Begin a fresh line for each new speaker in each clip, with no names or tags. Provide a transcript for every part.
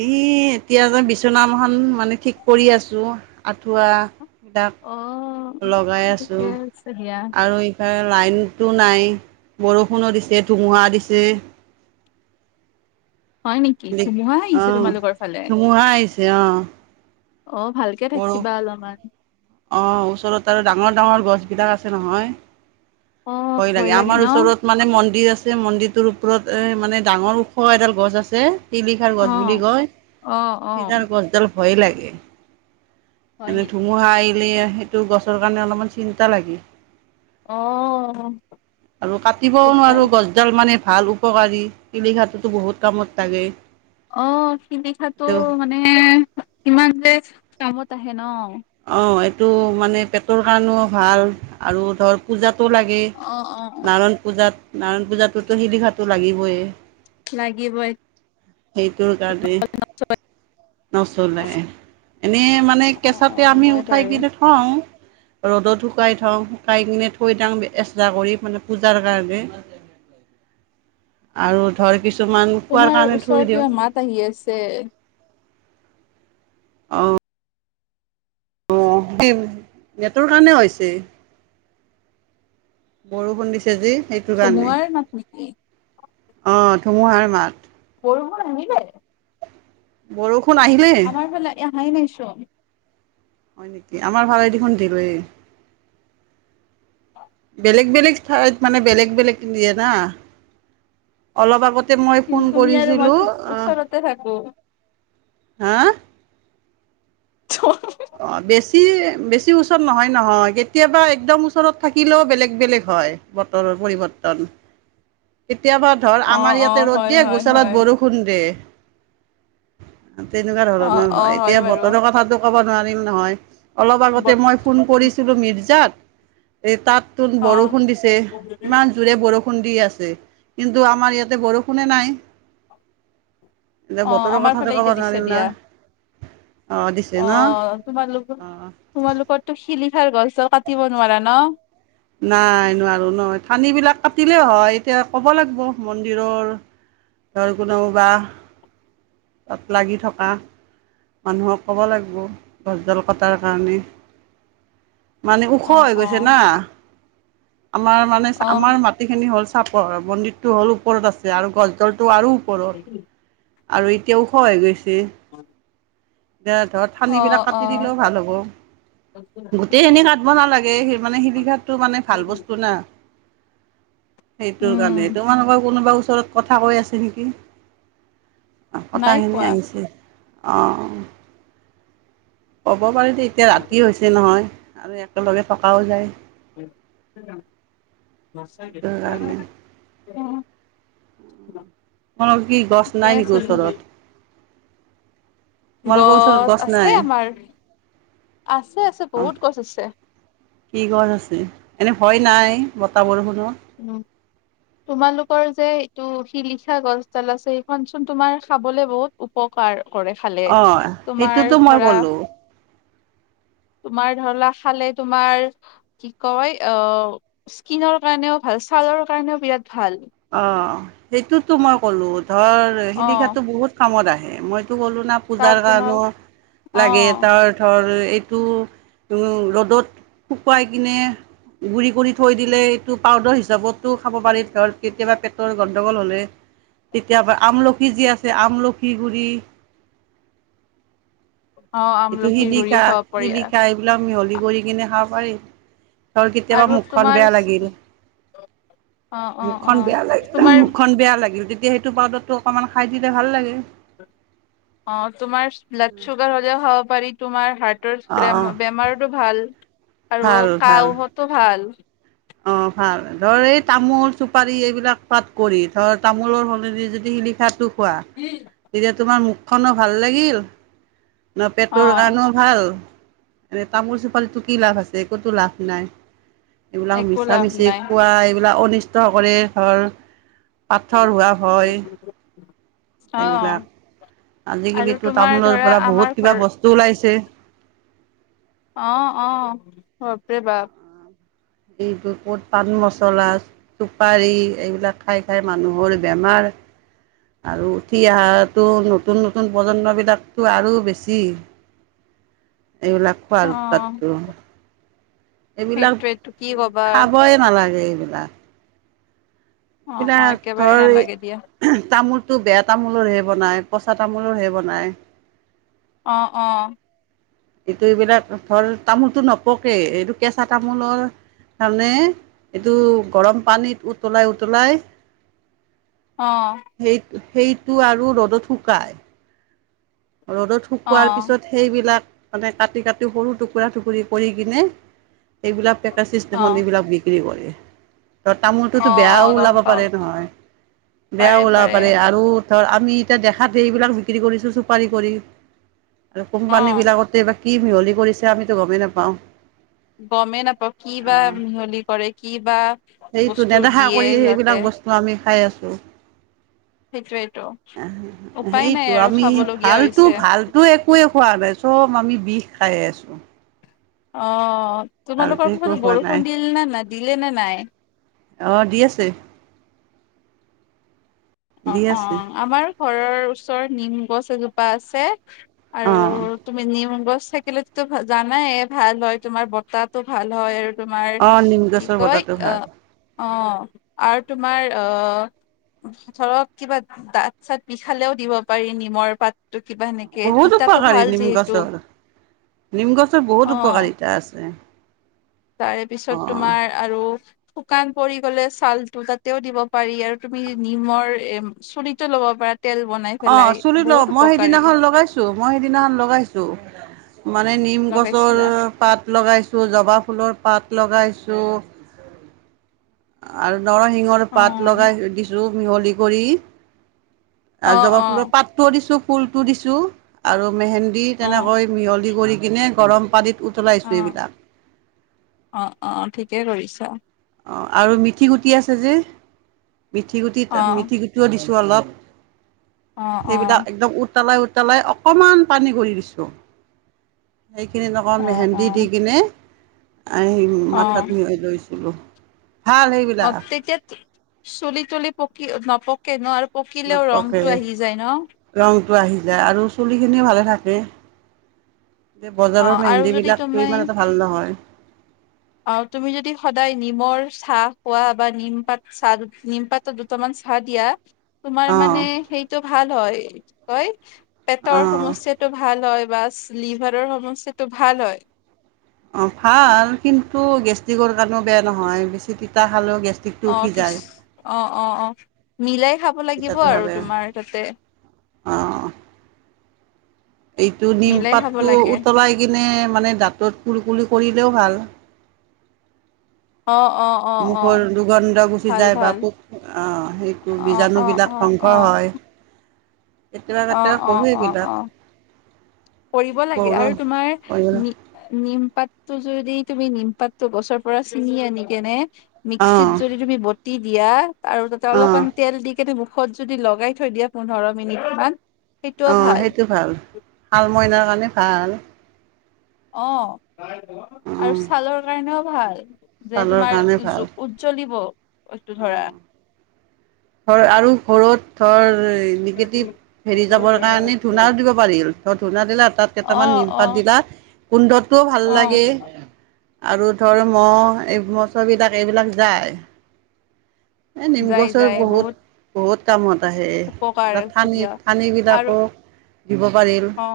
এই এতিয়া যে বিচনাখন মানে ঠিক কৰি আছো আঠুৱা
অ',
কাক লগাই আছোঁ
ঠিকে আছে দিয়া
আৰু ইফালে লাইন টো নাই বৰষুণো দিছে ধুমুহা দিছে
হয় নেকি ধুমুহা
অ,
আহিছে তোমালোকৰ ফালে?
ধুমহাই আহছে অ।
অ', ভালকে
বৰু
থাকিবা অলপমান
অ ওচৰত আৰু ডাঙৰ গাৱৰ গছবিলাক আছে নহয়।
অ',
হয়
ভয়
লাগে আমাৰ
ন
ওচৰত মানে মন্দিৰ আছে মন্দিৰটোৰপ ওপৰত মানে ডাঙৰ ওখ এডাল গছ আছে শিলিখাৰ গছ বুলি
অ',
কয়
অ', অ',
সেইডাৰ গছডাল ভয়ে লাগে
হয়
এনে
নেকি
ধুমুহা আহিলে সেইটো গছৰ কাৰণে অলপমান চিন্তা লাগে
অ',
আৰু কাটিবও
উপায়
নোৱাৰো গছডাল মানে ভাল উপকাৰী কিলিঘাটতো বহুত কামত থাকে
অ শ নিিখাো [unintelligible] মানে ইমান যে কামত আহে ন
অ এইটো মানে পেটৰ কাৰণেও ভাল আৰু ধৰ পূজাত লাগেই
অ', অ',
নাৰায়ণ পূজাত নাৰায়ণ পূজাতটোতো শিলিঘাটো লাগিবই
লাগিবই
সেইটোৰ কাৰণে নচলে এনেই মানে
অ',
কেঁচাতে
অ',
আমি
হয়
উঠাই
বাৰু
কিনে থওঁ ৰ'দত শুকাই থওঁ শুকাই কিনে থৈ থাওঁ এসা কৰি মানে পূজাৰ কাৰণে
[inaudible]
আৰু ধৰ কিছুমান খোৱাৰ
তোমাৰ
কাৰণে
ওচৰত
থুই
কিবা
দিওঁ
মাত আহি আছে
আহ অ নেটৰ কাৰণে হৈছে বৰষুণ দিছে যি সেইটো কাৰণে
চমাৰ মাটক [inaudible]
অ' ধুমুহাৰ মাত
বব নিল [unintelligible]
বৰষুণ আহিলে
নাই নাই চ [inaudible]
হয় নেকি আমাৰ ভালে দেখোন দিল [unintelligible] বেলেগ বেলেগ ঠাইত মানে বেলেগ বেলেগ দিয়ে না অলপ আগতে মই
কিন্তু
ফোন
তুমি আৰু মই
কৰিছিলোঁ
চোন ওচৰতে থাকো।
হা
চ
অ বেছি বেছি ওচৰত নহয় নহয় কেতিয়াবা একদম ওচৰত থাকিলেও বেলেগ বেলেগ হয় বতৰৰ পৰিৱৰ্তন
[inaudible]
কেতিয়াবা ধৰ
অ
আমাৰ
অ
ইয়াতে ৰ'দ
হয়
দিয়ে
হয় হয়
গোছালত বৰষুণ দিয়ে তেনেকুৱা
অ
ধৰণৰ
অ
হয় এতিয়া
বাৰু
বতৰে কথাাতটো কব নোৱাৰিম নহয় অলপ আগতে
বত
মই ফোন কৰিছিলোঁ মিৰ্জাত এই তাত তন
অ
বৰষুণ দিছে ইমান জোৰে বৰষুণ দি আছে কিন্তু আমাৰ ইয়াতে বৰষুণে নাই এতিয়া
অ
বতৰৰ
আমাৰ
কথাটো
ফালে এতিয়া
ক'বা
দিছে
নোৱাৰিম না
দিয়া
অ দিছে ন
অ তোমালোক
অ
তোমালোকৰো শিলিখাৰ গছ কাটিব নোৱাৰা ন
নাই নোৱাৰো নহয় ঠানিবিলাক কাটিলে হয় এতিয়া ক'ব লাগিব মন্দিৰৰ ধ [unintelligible] কোনও বা তাত লাগি থকা মানুহক ক'ব লাগিব গছডাল কটাৰ কাৰণে মানে ওখ
অ
হৈ
অ
গৈছে না আমাৰ মানে
অ
আমাৰ মাটিখিনি হ'ল চাপৰ মন্দিৰটো হ'ল ওপৰত আছে আৰু গছডলটো আৰু ওপৰত আৰু এতিয়াও খহায় [unintelligible] গৈছে ধৰক
অ
ঠানিবিলাক
অ
কাটি দিলেও ভাল হ'ব গোটেই খিনি কাটিব নালাগে সেই মানে শিলিঘাটটো মানে ভাল বস্তু না সেইটোৰ
উম
কাৰণে তোমাৰোকৰ [unintelligible] কোনোবা ওচৰত কথা কৈ আছে নেকি
নাই
কথাখিনি
কোৱা
আহিছে অ ক'ব পাৰি যে এতিয়া ৰাতি হৈছে নহয় আৰু একেলগে থকাও যায় সেইটো কাৰণে
[unintelligible] উম [inaudible]
কো কি গছ নাই নেকি ওচৰত [inaudible] তোমালোকৰ ওচৰত গছ
আছে
নাই।
আমাৰ আছে আছে
অ'
বহুত গছ আছে
কি গছ আছে এনেই হয় নাই বতা বৰষুণ
উম তোমালোকৰ যে এইটো শিলিখা গছডাল আছে সেইখন চোন তুমাৰ খাবলে বহুত উপকাৰ। কৰে ফালে
অঁ
তোমাৰ
সেইটোতো মই
ধৰা
ক'লোঁ।
তোমাৰ ধৰিলা খালে তোমাৰ কি কয় অ' স্কিনৰ কাৰণেও ভাল। ছালৰ কাৰণেও বিৰাট ভাল।
অ' সেইটোতো মই ক'লো ধৰ
অ
শিলিখাতো বহুত কামত আহে মই টো গলো না
তাৰ
পূজাৰ
পুনৰ
কাৰণো
অ
লাগে তাৰ ধৰ এইটো উ ৰ'দত শুকুৱাই কিনে গুৰি কৰি থৈ দিলে এইটো পাউদাৰ হিচাপতো খাব পাৰি ধৰ কেতিয়াবা পেটৰ গণ্ডগোল হ'লে। তেতিয়াবা আমলখি যি আছে আমলখি গুৰি।
অ
এইটো
আমলখিৰ গুৰিও
শিলিখা
খাব পাৰি
শিলিখা এইবিলাক মিহলি কৰি কিনে খাব পাৰি [inaudible] ধৰ কেতিয়াবা
আৰু
মুখখন
তোমাৰ
বেয়া লাগিল
অ
[inaudible]
অ অ
মুখখন বেয়া লাগিলে
তোমাৰ
মুখখন বেয়া লাগিল তেতিয়া সেইটো পাউদাৰটো অকনমান খাই দিলে ভাল লাগে
অ তোমাৰ ব্লাড চুগাৰ হ'লেও খাব পাৰি তোমাৰ হাৰ্ ডৰেম
অ',
বেমাৰতো ভাল আৰু কাহ হতো ভাল
অ' ভাল ধৰ এই তামোল চুপাৰী এইবিলাক খোৱাত কৰি ধৰ তামোলৰ সলনি যদি শিলিখাটো খোৱা, তেতিয়া তোমাৰ মুখ কনো ভাল লাগিল ন পেটৰ
অ
কাৰণো ভাল। এ তামোল চোপালিতো কি লাভ আছে একতো লাভ নাই [inaudible] এইবিলাক
একো
মিছা
লাভ
মিছি
নাই
খোৱা এইবিলাক অনিষ্ট কৰে ধৰ পাথৰোৱা হয়
অ
এইবিলাক
আৰু
আজিকালিতো
তোমাৰ
তামোলৰ
ধৰা
পৰা
আমাৰ
বহুত কিবা
ঘৰ
বস্তু ওলাইছে
অহ অ বাপ ৰে বাপ [inaudible]
এইটো ক'ত পান মছলা চুপাৰি এইবিলাক খাই খাই মানুহৰ বেমাৰ
[unintelligible]
আৰু উঠি অহাটো নতুন নতুন প্ৰজন্মবিলাকতো আৰু বেছি
[unintelligible]
এইবিলাক
অ
খোৱাৰ উৎপাতটো এইবিলাক
সেইটোৱেটো কি কবা
খাবই নালাগে এইবিলাক
অ অ
এইবিলাক
একেবাৰে
ধৰ
নালাগে দিয়া
তামোল তটো বেয়া তামোলৰহে বনাই পচা তামোলৰহে বনাই
অ অ
এইটো এইবিলাক ধৰ তামোলটো নপকে এইটো কেঁচা তামোলৰ তাৰমানে এইটো গৰম পানীত উতলাই উতলাই
অ'।
সেই সেইটো আৰু ৰ'দত শুকাই। ৰ'দত
অ
শুকোৱাৰ পিছত সেইবিলাক মানে কাটি কাটি সৰু টুকুৰা টুকুৰি কৰি কিনে এইবিলাক পেকজ
অ
চিষ্টেমত এইবিলাক বিক্ৰী কৰে। ত
অ
তামোলটোতো
অ
বেয়াও
গম
ওলাব
পাও
পাৰে নহয় বেয়াও ওলাব পাৰে আৰু ধৰ আমি এতিয়া দেখাতে এইবিলাক বিক্ৰী কৰিছো চুপাৰি কৰি আৰু
অ
কোম্পানী বিলাকতে কি মিহলি কৰিছে আমিতো গমেই নাপাওঁ।
গমেই নাপাওঁ কি বা
আহ
মিহলি কৰে কি বা
সেইটো
বস্তু
নেদেখা
দিয়ে
কৰি
সিহঁতে
সেইবিলাক বস্তু আমি খাই আছো।
সেইটোয়েতো উপায় নাই
সেইটো
আৰু
আমি
খাবলগীয়া
ভালতো
হৈছে
ভালতটো একোৱে খোৱা নাই চব আমি বিষ খাই আছো
অ তোমালোকৰ ঘৰত
খোৱা
বৰষুণ দিল নে নাই দিলে নে নাই
অ দি আছে
অ
দি
অ
আছে
আমাৰ ঘৰৰ ওচৰত নিম গছ এজোপা আছে আৰু
অঁ
তুমি নিম গছ থাকিলেো জানাই ভাল হয় তোমাৰ বতাহো ভাল হয় তোমাৰ
অঁ নিম
কি
গছৰ
কয়
বতাহটো
অ
ভাল
অ আৰু তোমাৰ অ ধৰক কিবা দাঁত চাত বিখালেও দিব পাৰি নিমৰ পাত কিবা এেনেকে
বহুত
তিতো
উপকাৰী
ভাল
নিম
যিহেতু
গছৰ নিম গছৰ
অ
বহুত উপকাৰিতা আছে
তাৰে
অ
পিছত তোমাৰ আৰু শুকান পৰি গ'লে ছালটো তাতেও দিব পাৰি আৰু তুমি নিমৰ চুলিটো লব পাৰা তেল বনাই
অ
পেলাই
চুলি ল
বহুত
মই
উপকাৰী
সেইদিনাখন লগাইছো মই সেইদিনাখন লগাইছো মানে নিম গছৰ
লগাইছিলা
পাত লগাইছো জবা ফুলৰ পাত লগাইছো আৰু নৰসিংহৰ
অ',
পাত লগাই দিছো মিহলি কৰি
অ',
জাবা ফুলৰ
অ',
পাতটোও দিছো ফুলটো দিছো আৰু মেহেন্দী
অ',
তেনেকৈ মিহলি কৰি কিনে গৰম পানীত উতলাইছো
অ',
এইবিলাক
অ', অ', ঠিকে কৰিছা
অ আৰু মিথি গুটি আছে যে মিথি গুটিত
অ',
মিথি গুটিও দিছো অলপ
অ',
সেইবিলাক
অ',
একদম উতলাই উতলাই অকণমান পানী ঘুৰি দিছোঁ সেইখিনিত অকণ
অ',
মেহেন্দি দি
অ',
কিনে আহ মাথাত
অ',
মিহৈ লৈছিলো
অ তেতিয়া চুলি তুলি পকি নপকে নো আৰু পকিলেও ৰংটো আহি যায় ন
য আৰু চুলি খিনি ভালে থাকে এই বজাৰৰ
অ', আৰু
মেহেন্দী
যদি
বিিলাক
তুমি
ইমান এটা ভাল নহয়
অ তুমি যদি সদায় নিমৰ চাহ খোৱা বা নিম পাত চাহ নিমপাতৰ দুটামান বা দিয়া তোমাৰ
অঁ
মানে সেইটো ভাল হয় কয় পেটৰ
অঁ
সমস্্যয়াটো ভাল হয় বাছ লিভাৰৰ সমস্যাটো ভাল হয়
অ ভাল কিন্তু গেষ্ট্ৰিকৰ কাৰণেও বেয়া নহয় বেছি তিতা খালেও গেছ
অ কি অ অ অ মিলাই খাব লাগিব আৰু তোমাৰ তাতে
অ এইটো নিম
মিলাই খাব
পাতটো
লাগে
উতলাই কিনে মানে দাঁতত কুল কুল কৰি তেও ভাল
অ অ অ অ
মুখৰ দুৰ্গন্ধ গুচি
ভাল
যায় বা
ভাল
পোক অহ সেইটো বীজাণু বিলাক ধ্বংস অ হয় কেতিয়াবা
অ
কেতিয়াবা
অ
কৰো
অ অ
এইবিলাক
কৰিব লাগে
বহুতো
আৰু তোমাৰ
অঁ
নি নিম পাত টো যদি তুমি নিমপাতটো গছৰ পৰা ছিঙি আনি কেনে মিক্সিত যদি তুমি বটি দিয়া আৰু তাতে
অঁ
অলপমান তেল দি কেেই মুখত যদি লগাই থৈ দিয়া পোন্ধৰ মিনিট মান
অ সেইটো ভাল শাল মইনাৰ কাৰণে ভাল
অ', আৰু
অঁ
ছালৰ কাৰণেও ভাল। যে
ছালৰ
তোমাৰ উজ্জ্বলিব। বস্তু ধৰা
অ', ঘ আৰু ঘৰত ধৰ হেৰি যাবৰ কাৰণে ধূনাও দিব পাৰিল ত ধূনা দিলে তাত
অ
কেইটামান
অ
নিমপাত জিলাত কুন্ধটোও ভাল
অ
লাগে।
[unintelligible]
আৰু ধৰ ম' এই মছৰবিলাক এইবিলাক যায়। এ নিম
যাই
গছৰ
যাই
বহুত, বহুত।
উপকাৰ
সেই
আছে
থানি
দিয়া আৰু
থানিবিলাকো দিব পাৰি
অ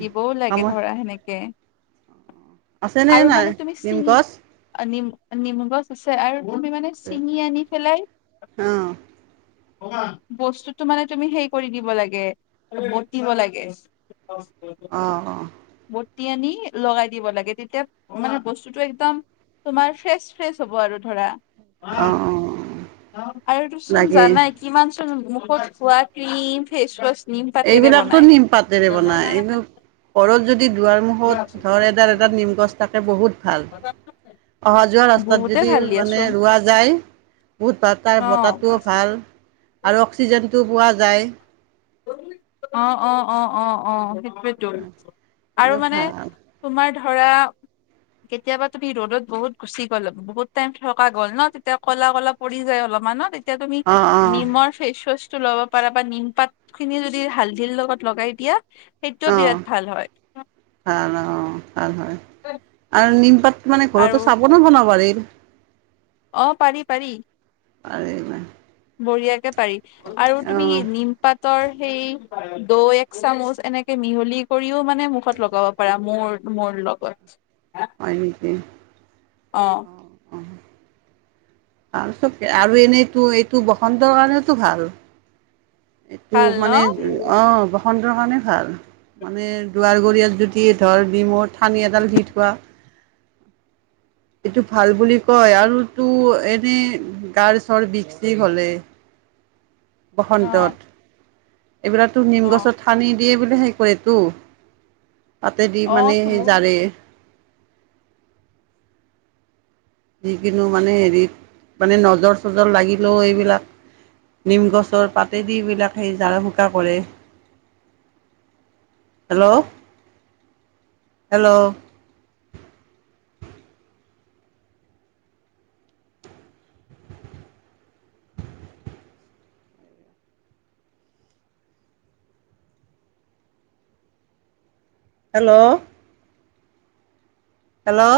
দিবও লাগে ধৰা সেনেকে
আছেনে
আৰু
নাই
মানে তুমি
নিম
চিঙি
গছ
নিম নেমু গছ আছে আৰু তুমি মানে চিঙি আনি পেলাই
অঁ অঁ
বস্তুতটো মানে তুমি সেই কৰি দিব লাগে বটিব লাগে।
আহ, অ',।
পুতি আনি লগাই দিব লাগে তেতিয়া মানে বস্তুটো একদম তোমাৰ ফ্ৰেচ, ফ্ৰেছ হ'ব আৰু ধৰা
অঁ অঁ
আৰু তচোন
লাগে
জানাই কিমান মুখত খোৱা ক্ৰীম ফেচৱাছ
এইবিলাকতো নিম পাতেৰে বনাই এই ঘৰত যদি দুৱ বহুত ধৰ এডাৰ, এডাৰ নিমগছ তাকে বহুত ভাল
[unintelligible]
অহা যোৱা ৰাস্তাত
বহুতে
যদি
ভাল
মানে
দিয়াচোন
ৰোৱা যায় বহুত ভাত
ন।
তাৰ
অ',
বতাহটোও ভাল আৰু অক্সিজেনটোও পোৱা যায়।
অ', অ', অ', অ ', অ',। আৰু
এইটো
মানে
ভাল
তোমাৰ ধৰা কেতিয়াবা তুমি ৰ'দত বহুত গুচি গ'ল বহুত টাইম থকা গ'ল ন তেতিয়া ক'লা ক'লা পৰি যায় অলপ অলমানত এতিয়া তুমি
অঁ অঁ
নিমৰ ফেচ ৱাচটো ল'ব পাৰা বা নিম পাত খিনি যদি হালধিৰ লগত লগাই দিয়া সেইটোও
অ',
বিৰাট ভাল হয়।
ভাল অ', ভাল হয় আৰু নিমপাত মানে
আৰু
ঘৰতো চাবনো বনাব পাৰ এই
অ', পাৰি পাৰি
পাৰি
বঢ়িয়াক আৰু
অ
তুমি নিম পাত ৰ সেই দ এক চামুচ এনেকে মিহলি কৰিও মানে মুখত লগাব পাৰা মোৰ মোৰ লগত
হয় নেকি অ', অ',। আৰু চব আৰু এনেইতো এইটো বসন্তৰ কাৰণেওতো ভাল। এইটো
ভাল ন
মানে অ বসন্ত কাৰণে ভাল মানে দুৱাৰ গৰিয়াত যদি ধৰ ডম ঠানি এডাল দি থোৱা
[unintelligible]
এইটো ভাল বুলি কয় আৰুতো এনেই গাৰ ধৰ বিষ হলে
[unintelligible] অ
বসন্তত এইবিলাকো নিম
অ অ
গছত ঠানি দিয়ে বোলে হেই কৰে তো তাতে দি
অ
মানে সি
তোৰ
জাৰে যিকিনো মানে হেৰিত মানে নজৰ চজৰ লাগিলেও এইবিলাক নিম গছৰ পাতেদি বিলাক সেই ঝাৰ ফুকা কৰে হেল্ল', হেল্ল', হেল্ল',